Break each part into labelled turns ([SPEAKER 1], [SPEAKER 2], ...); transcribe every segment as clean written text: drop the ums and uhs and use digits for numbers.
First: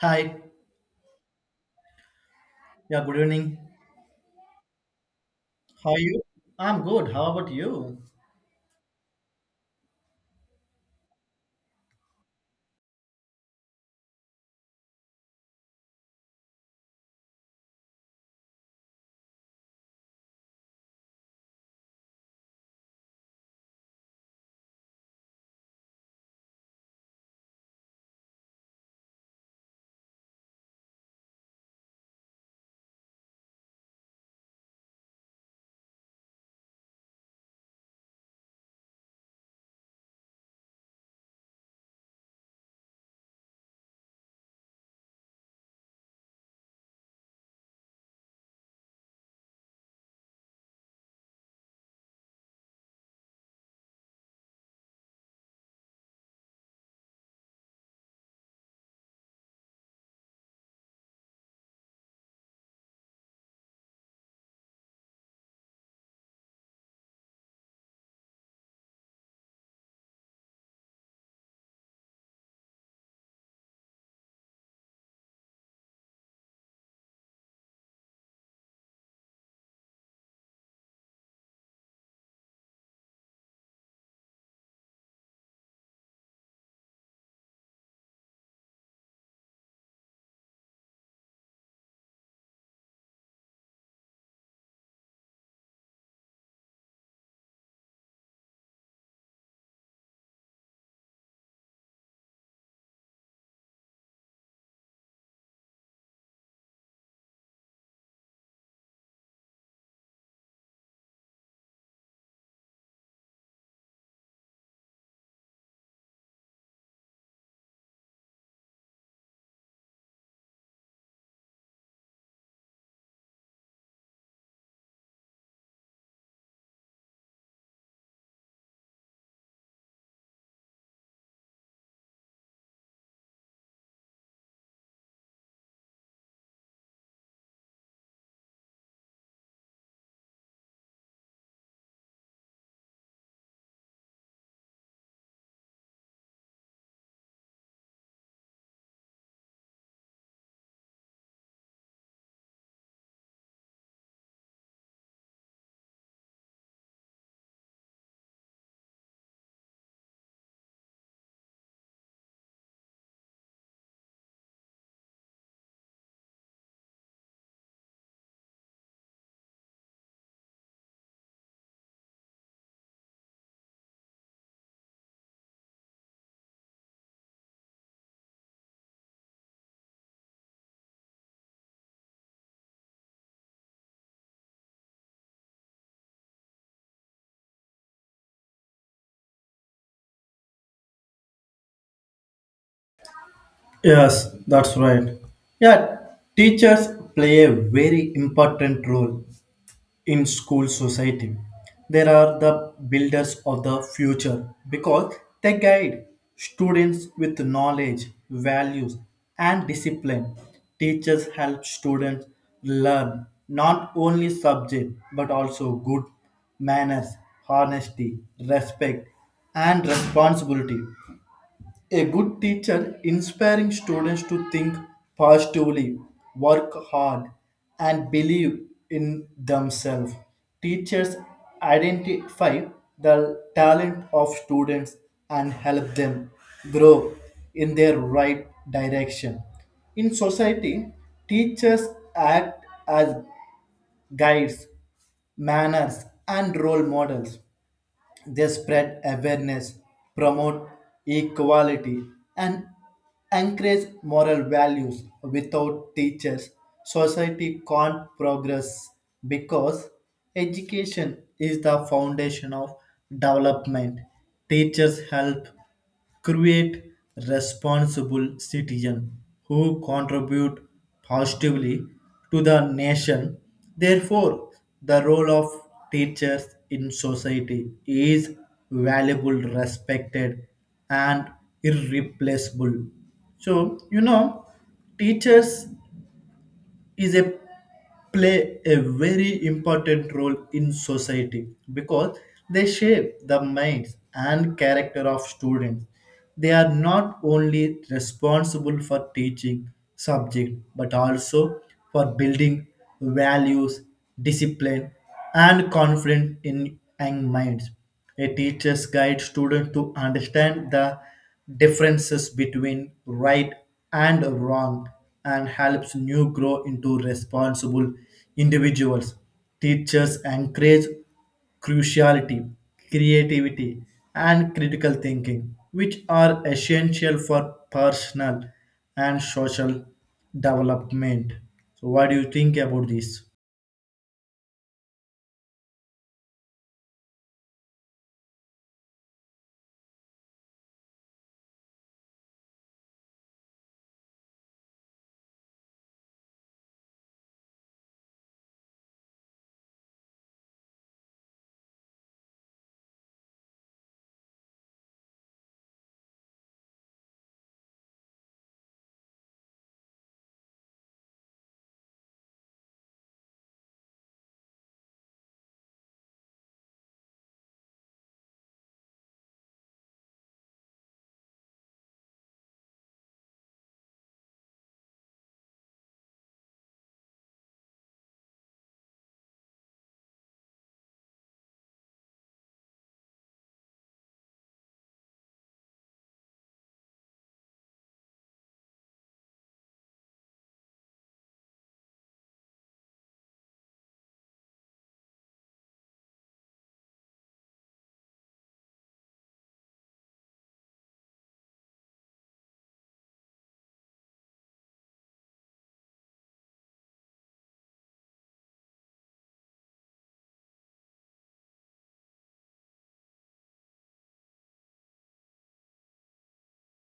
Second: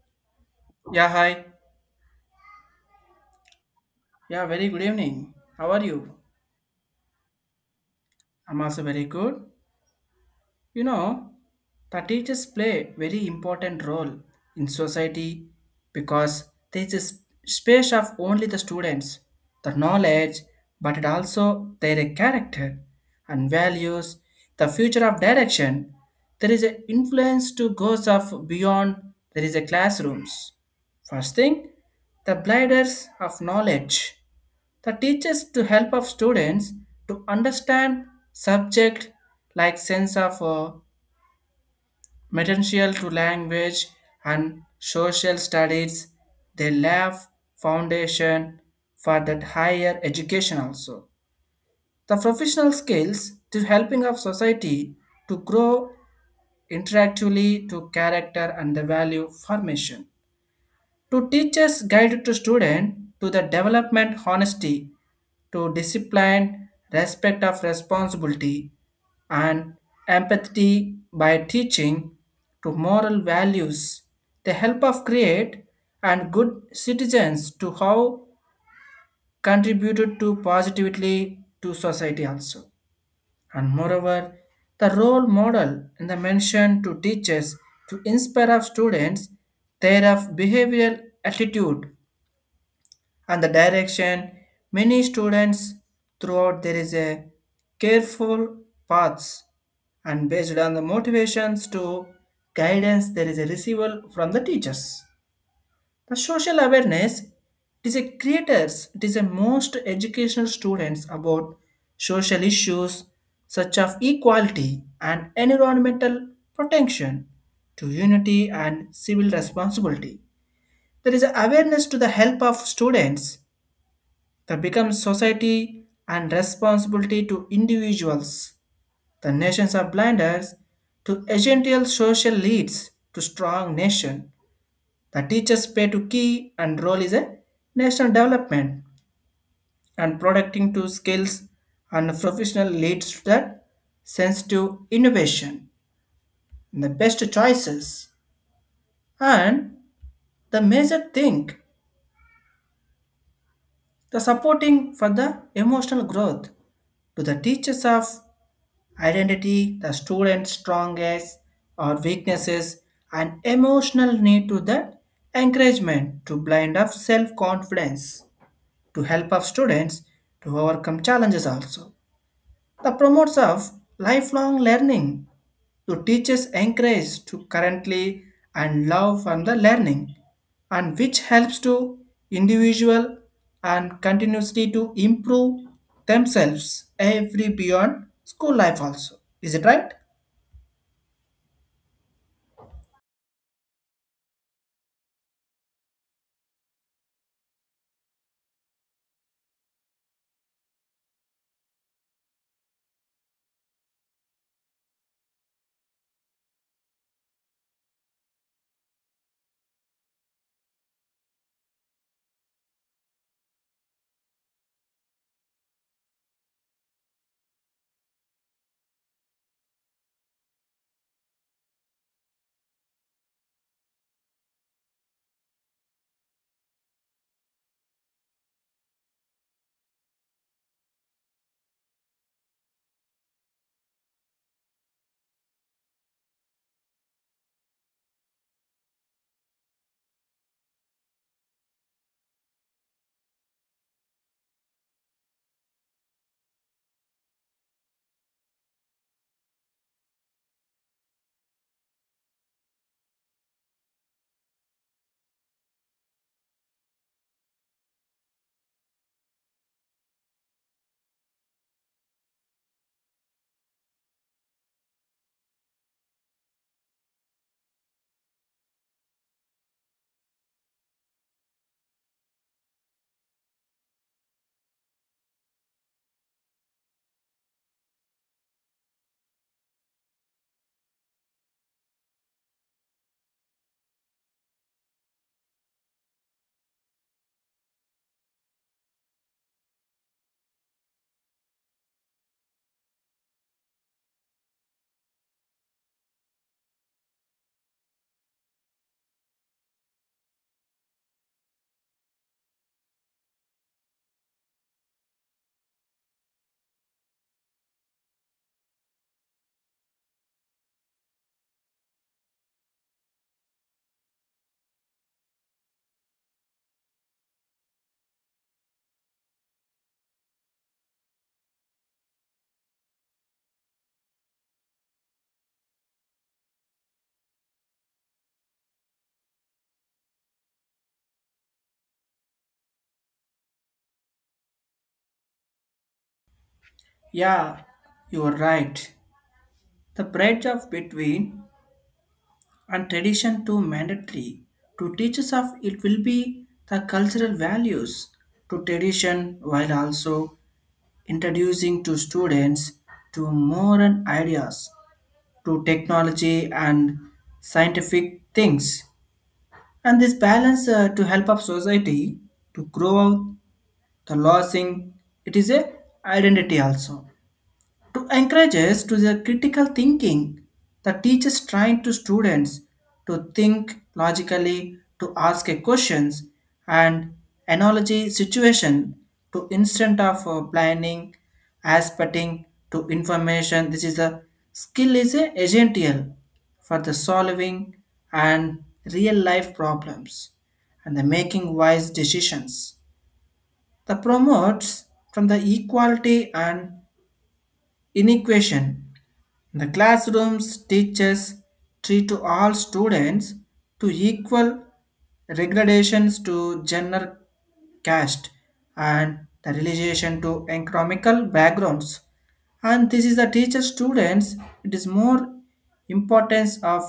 [SPEAKER 1] Hi.
[SPEAKER 2] Yeah, hi.
[SPEAKER 1] Yeah, good evening.
[SPEAKER 2] Yeah, very good evening. How are
[SPEAKER 1] How are
[SPEAKER 2] you?
[SPEAKER 1] you? I'm good. How about you?
[SPEAKER 2] I'm also very good. You know, the teachers play very important role in society because there is a space of only the students, the knowledge, but it also their character and values, the future of direction. There is an influence to goes of beyond there is a classrooms. First thing, the blinders of knowledge. The teachers to help of students to understand subject like sense of material to language and social studies. They lay foundation for that higher education also. The professional skills to helping of society to grow interactively to character and the value formation. To teachers guide to student to the development honesty to discipline, respect of responsibility, and empathy by teaching to moral values, the help of create and good citizens to how contributed to positively to society also. And moreover, the role model in the mention to teachers to inspire of students their of behavioral attitude and the direction many students throughout there is a careful paths and based on the motivations to guidance there is a receival from the teachers, the social awareness it is a creators it is a most educational students about social issues such as equality and environmental protection to unity and civil responsibility, there is awareness to the help of students the becomes society and responsibility to individuals. The nations are blinders to essential social leads to strong nation. The teachers play to key and role is a national development and protecting to skills and professional leads to that sensitive innovation and the best choices, and the major thing the supporting for the emotional growth to the teachers of identity, the student's strongest or weaknesses, and emotional need to the encouragement to blind up self-confidence to help of students to overcome challenges also. The promotes of lifelong learning to teachers encourage to currently and love from the learning and which helps to individual and continuously to improve themselves every beyond school life also, is it right?
[SPEAKER 1] Yes, that's right. Yeah, teachers play a very important role in school society, there are the builders of the future because they guide students with knowledge values and discipline. Teachers help students learn not only subject but also good manners, honesty, respect, and responsibility. A good teacher inspiring students to think positively, work hard, and believe in themselves. Teachers identify the talent of students and help them grow in their right direction. In society, teachers act as guides, manners, and role models. They spread awareness, promote equality, and encourage moral values. Without teachers, society can't progress because education is the foundation of development. Teachers help create responsible citizens who contribute positively to the nation. Therefore, the role of teachers in society is valuable, respected, and irreplaceable. So, you know, teachers is a play a very important role in society because they shape the minds and character of students. They are not only responsible for teaching subject but also for building values, discipline, and confidence in young minds. A teachers guide students to understand the differences between right and wrong, and helps new grow into responsible individuals. Teachers encourage cruciality, creativity, and critical thinking, which are essential for personal and social development. So, what do you think about this?
[SPEAKER 2] Yeah, you're right. The bridge of between and tradition to mandatory to teachers of it will be the cultural values to tradition while also introducing to students to modern ideas to technology and scientific things, and this balance to help up society to grow out the losing it is a identity also to encourages to the critical thinking, the teachers trying to students to think logically to ask a questions and analogy situation to instant of planning aspecting to information. This is a skill is a essential for the solving and real life problems and the making wise decisions. The promotes from the equality and inequation the classrooms teachers treat to all students to equal regradations to gender, caste, and the relation to economical backgrounds. And this is the teacher students, it is more importance of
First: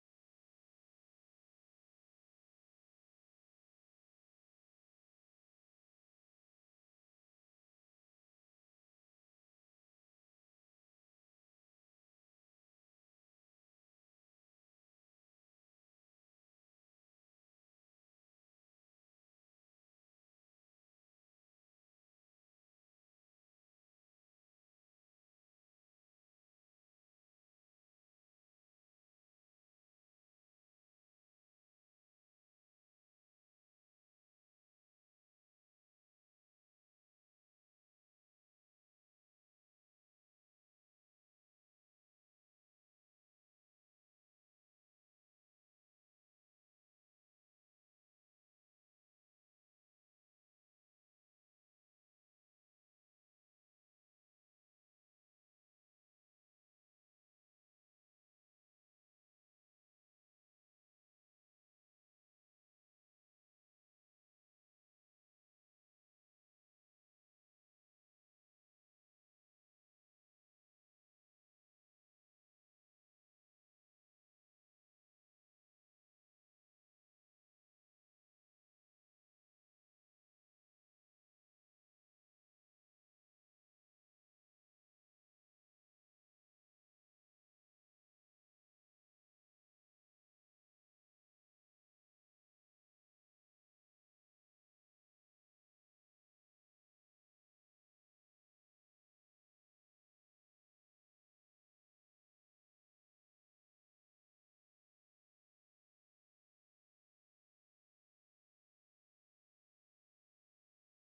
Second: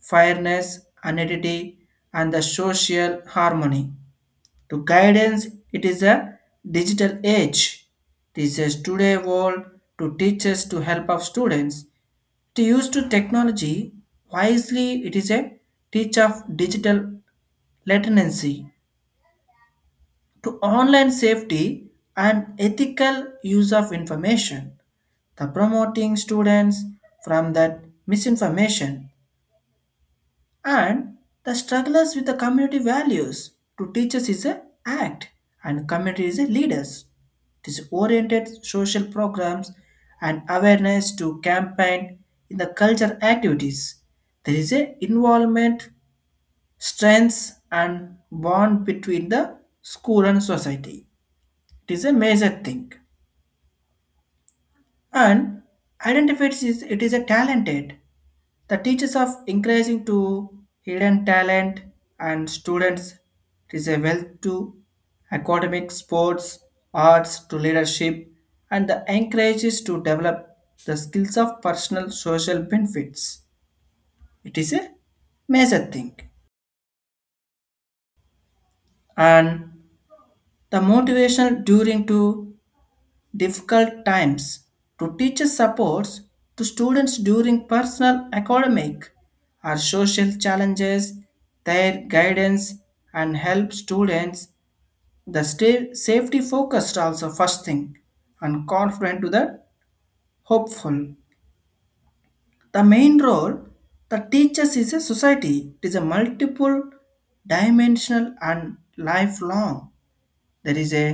[SPEAKER 2] fairness, identity and the social harmony. To guidance, it is a digital age. This is today world to teachers to help of students to use to technology wisely, it is a teach of digital latency to online safety and ethical use of information. The promoting students from that misinformation and the strugglers with the community values to teachers is a act and community is a leaders it is oriented social programs and awareness to campaign in the culture activities, there is a involvement strengths and bond between the school and society, it is a major thing, and identifies it is a talented. The teachers of encouraging to hidden talent and students it is a wealth to academic, sports, arts to leadership, and the encourages to develop the skills of personal social benefits. It is a major thing, and the motivation during to difficult times to teacher supports to students during personal academic or social challenges, their guidance and help students the stay safety focused also first thing and confident to the hopeful. The main role the teachers is a society, it is a multiple dimensional and lifelong, there is a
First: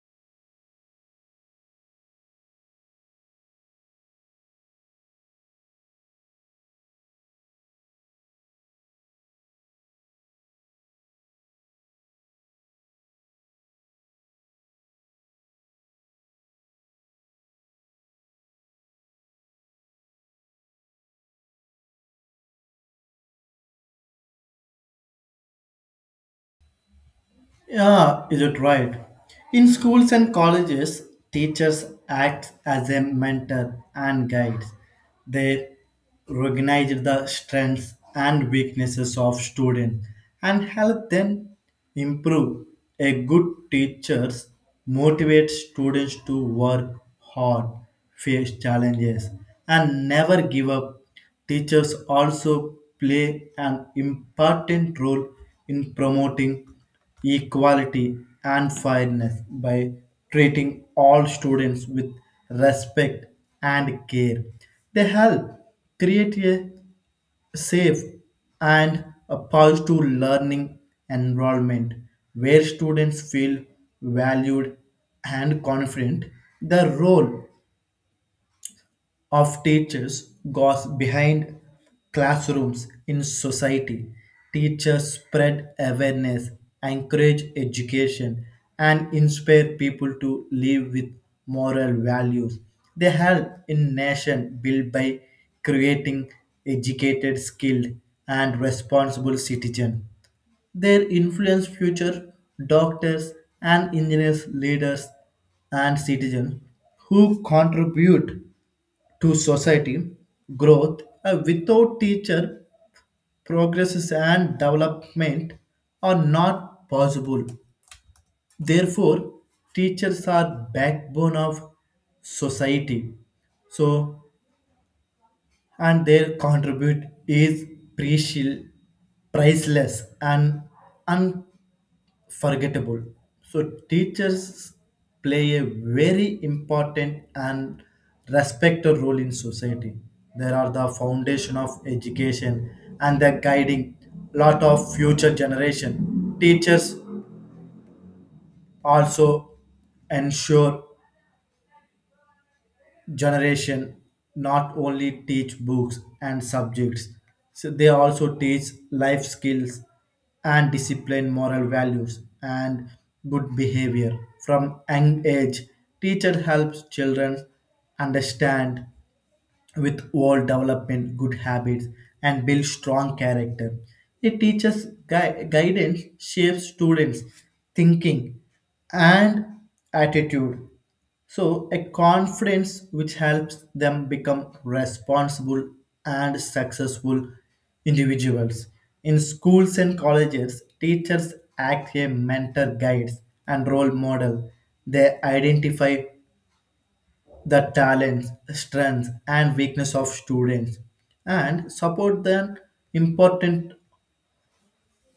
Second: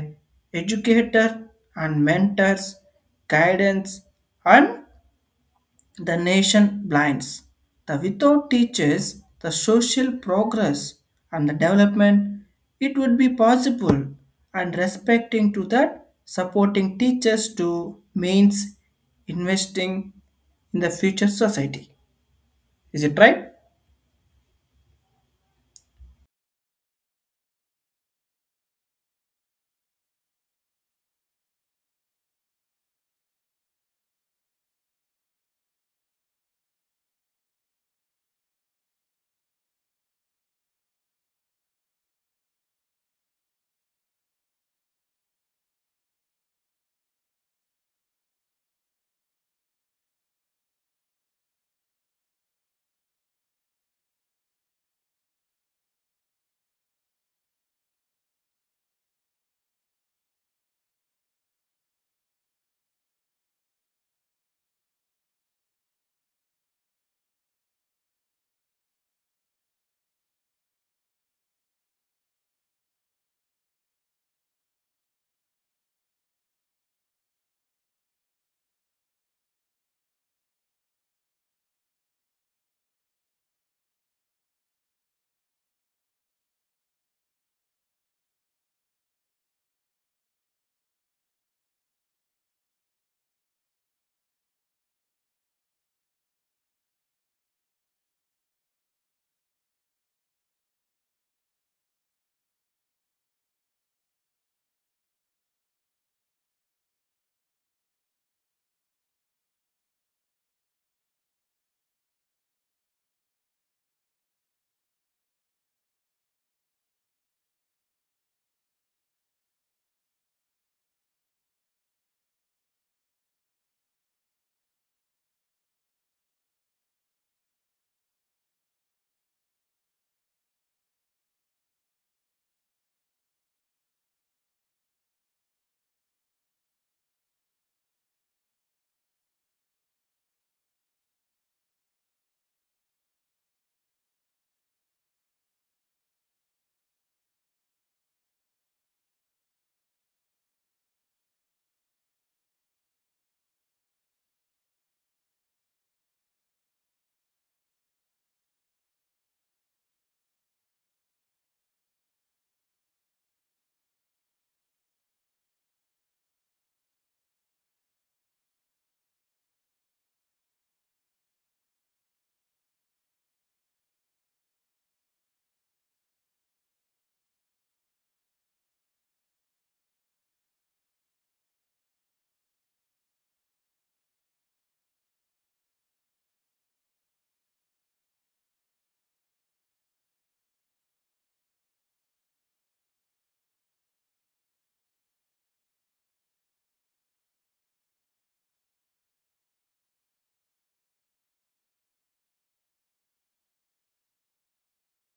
[SPEAKER 2] educator and mentors, guidance, and the nation blinds. The without teachers, the social progress and the development, it would be possible and respecting to that supporting teachers to means investing in the future society. Is it right?
[SPEAKER 1] Yeah, is it right? In schools and colleges, teachers act as a mentor and guides. They recognize the strengths and weaknesses of students and help them improve. A good teacher motivates students to work hard, face challenges, and never give up. Teachers also play an important role in promoting equality and fairness by treating all students with respect and care. They help create a safe and a positive learning environment where students feel valued and confident. The role of teachers goes behind classrooms in society. Teachers spread awareness, encourage education, and inspire people to live with moral values. They help in nation build by creating educated, skilled, and responsible citizens. Their influence future doctors and engineers, leaders, and citizens who contribute to society growth, without teacher progresses and development are not possible. Therefore, teachers are backbone of society, so, and their contribute is precious, priceless, and un. Forgettable. So, teachers play a very important and respected role in society. They are the foundation of education and they're guiding lot of future generation. Teachers also ensure generation not only teach books and subjects, so they also teach life skills and discipline, moral values, and good behavior. From young age teacher helps children understand with all development, good habits, and build strong character. It teaches guidance, shapes students' thinking and attitude. So, a confidence which helps them become responsible and successful individuals. In schools and colleges, teachers act as mentor guides and role model. They identify the talents, strengths, and weakness of students and support them important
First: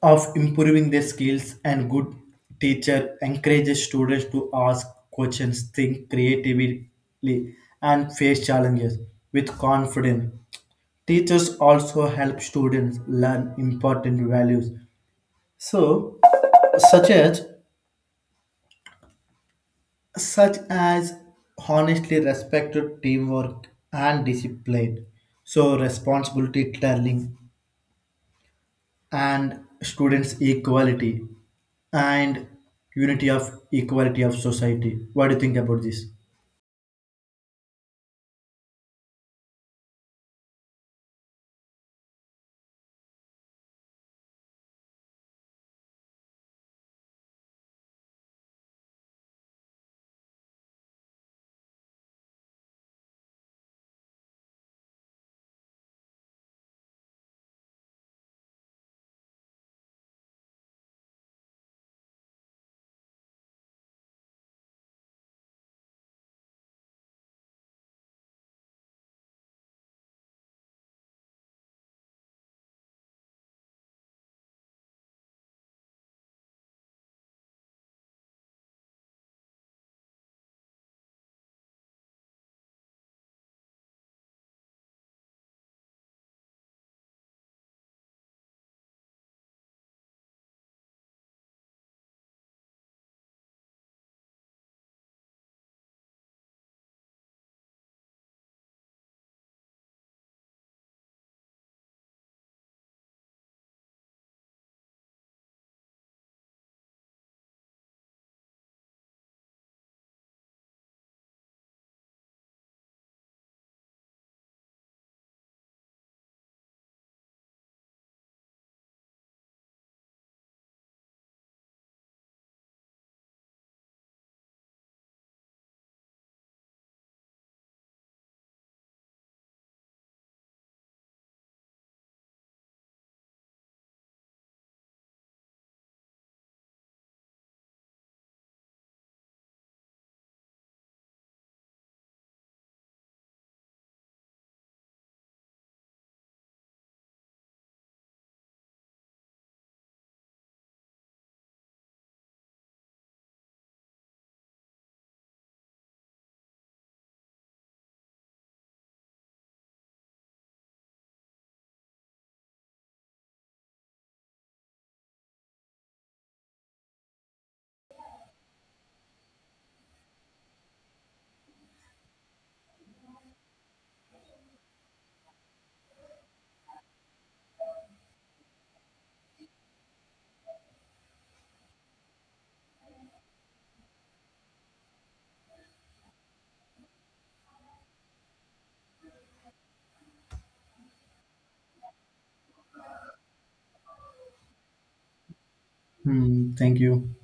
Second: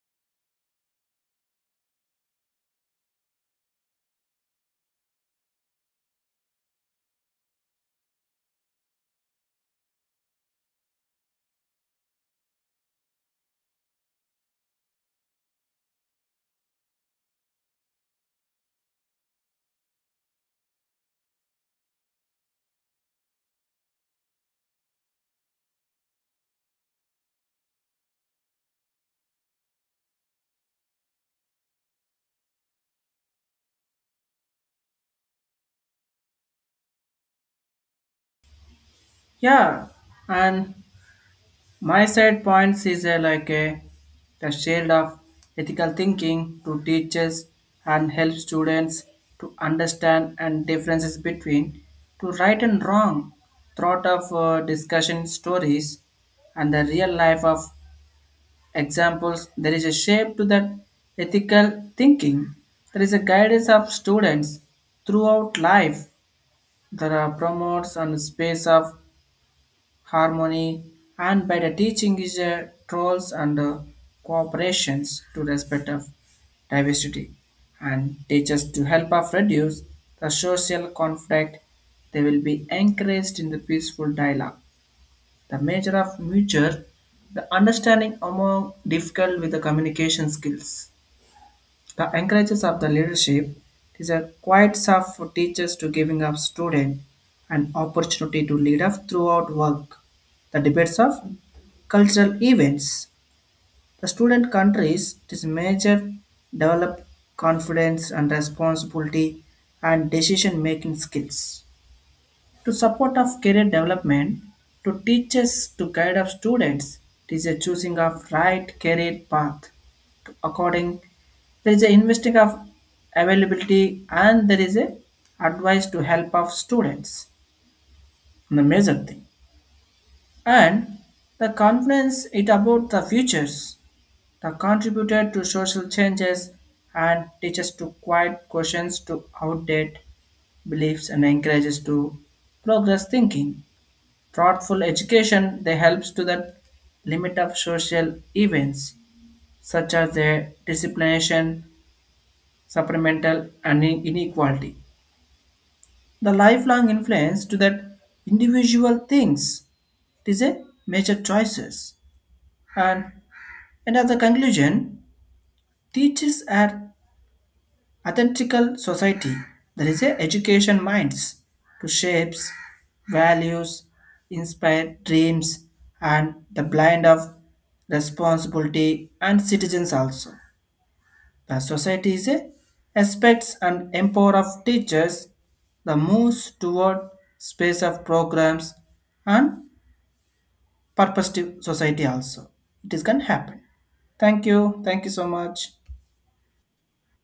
[SPEAKER 1] of improving their skills. And good teacher encourages students to ask questions, think creatively, and face challenges with confidence. Teachers also help students learn important values. So such as such as honestly respected teamwork and discipline. So responsibility telling and students equality and unity of equality of society. What do you think about this?
[SPEAKER 2] Yeah, and my side points is like a the shield of ethical thinking to teachers and help students to understand and differences between to right and wrong, thought of discussion stories and the real life of examples there is a shape to that ethical thinking, there is a guidance of students throughout life, there are promotes and space of harmony, and by the teaching is roles and cooperations to respect of diversity, and teachers to help us reduce the social conflict, they will be encouraged in the peaceful dialogue, the measure of mutual the understanding among difficult with the communication skills, the encourages of the leadership is a quiet soft for teachers to giving up student an opportunity to lead up throughout work. The debates of cultural events. The student countries it is major develop confidence and responsibility and decision making skills to support of career development to teachers to guide of students it is a choosing of right career path, to according there is a investing of availability and there is a advice to help of students the major thing, and the confidence it about the futures the contributed to social changes and teaches to quiet questions to outdate beliefs and encourages to progress thinking. Thoughtful education they helps to the limit of social events such as the discrimination, supplemental and inequality. The lifelong influence to that individual things, it is a major choices. And, and as a conclusion, teachers are authentical society, there is a education minds to shapes, values, inspire dreams, and the blind of responsibility and citizens also. The society is a aspects and empower of teachers the moves toward space of programs and purposive society also. It is can happen. Thank you. Thank you so much.
[SPEAKER 1] Hmm, thank you.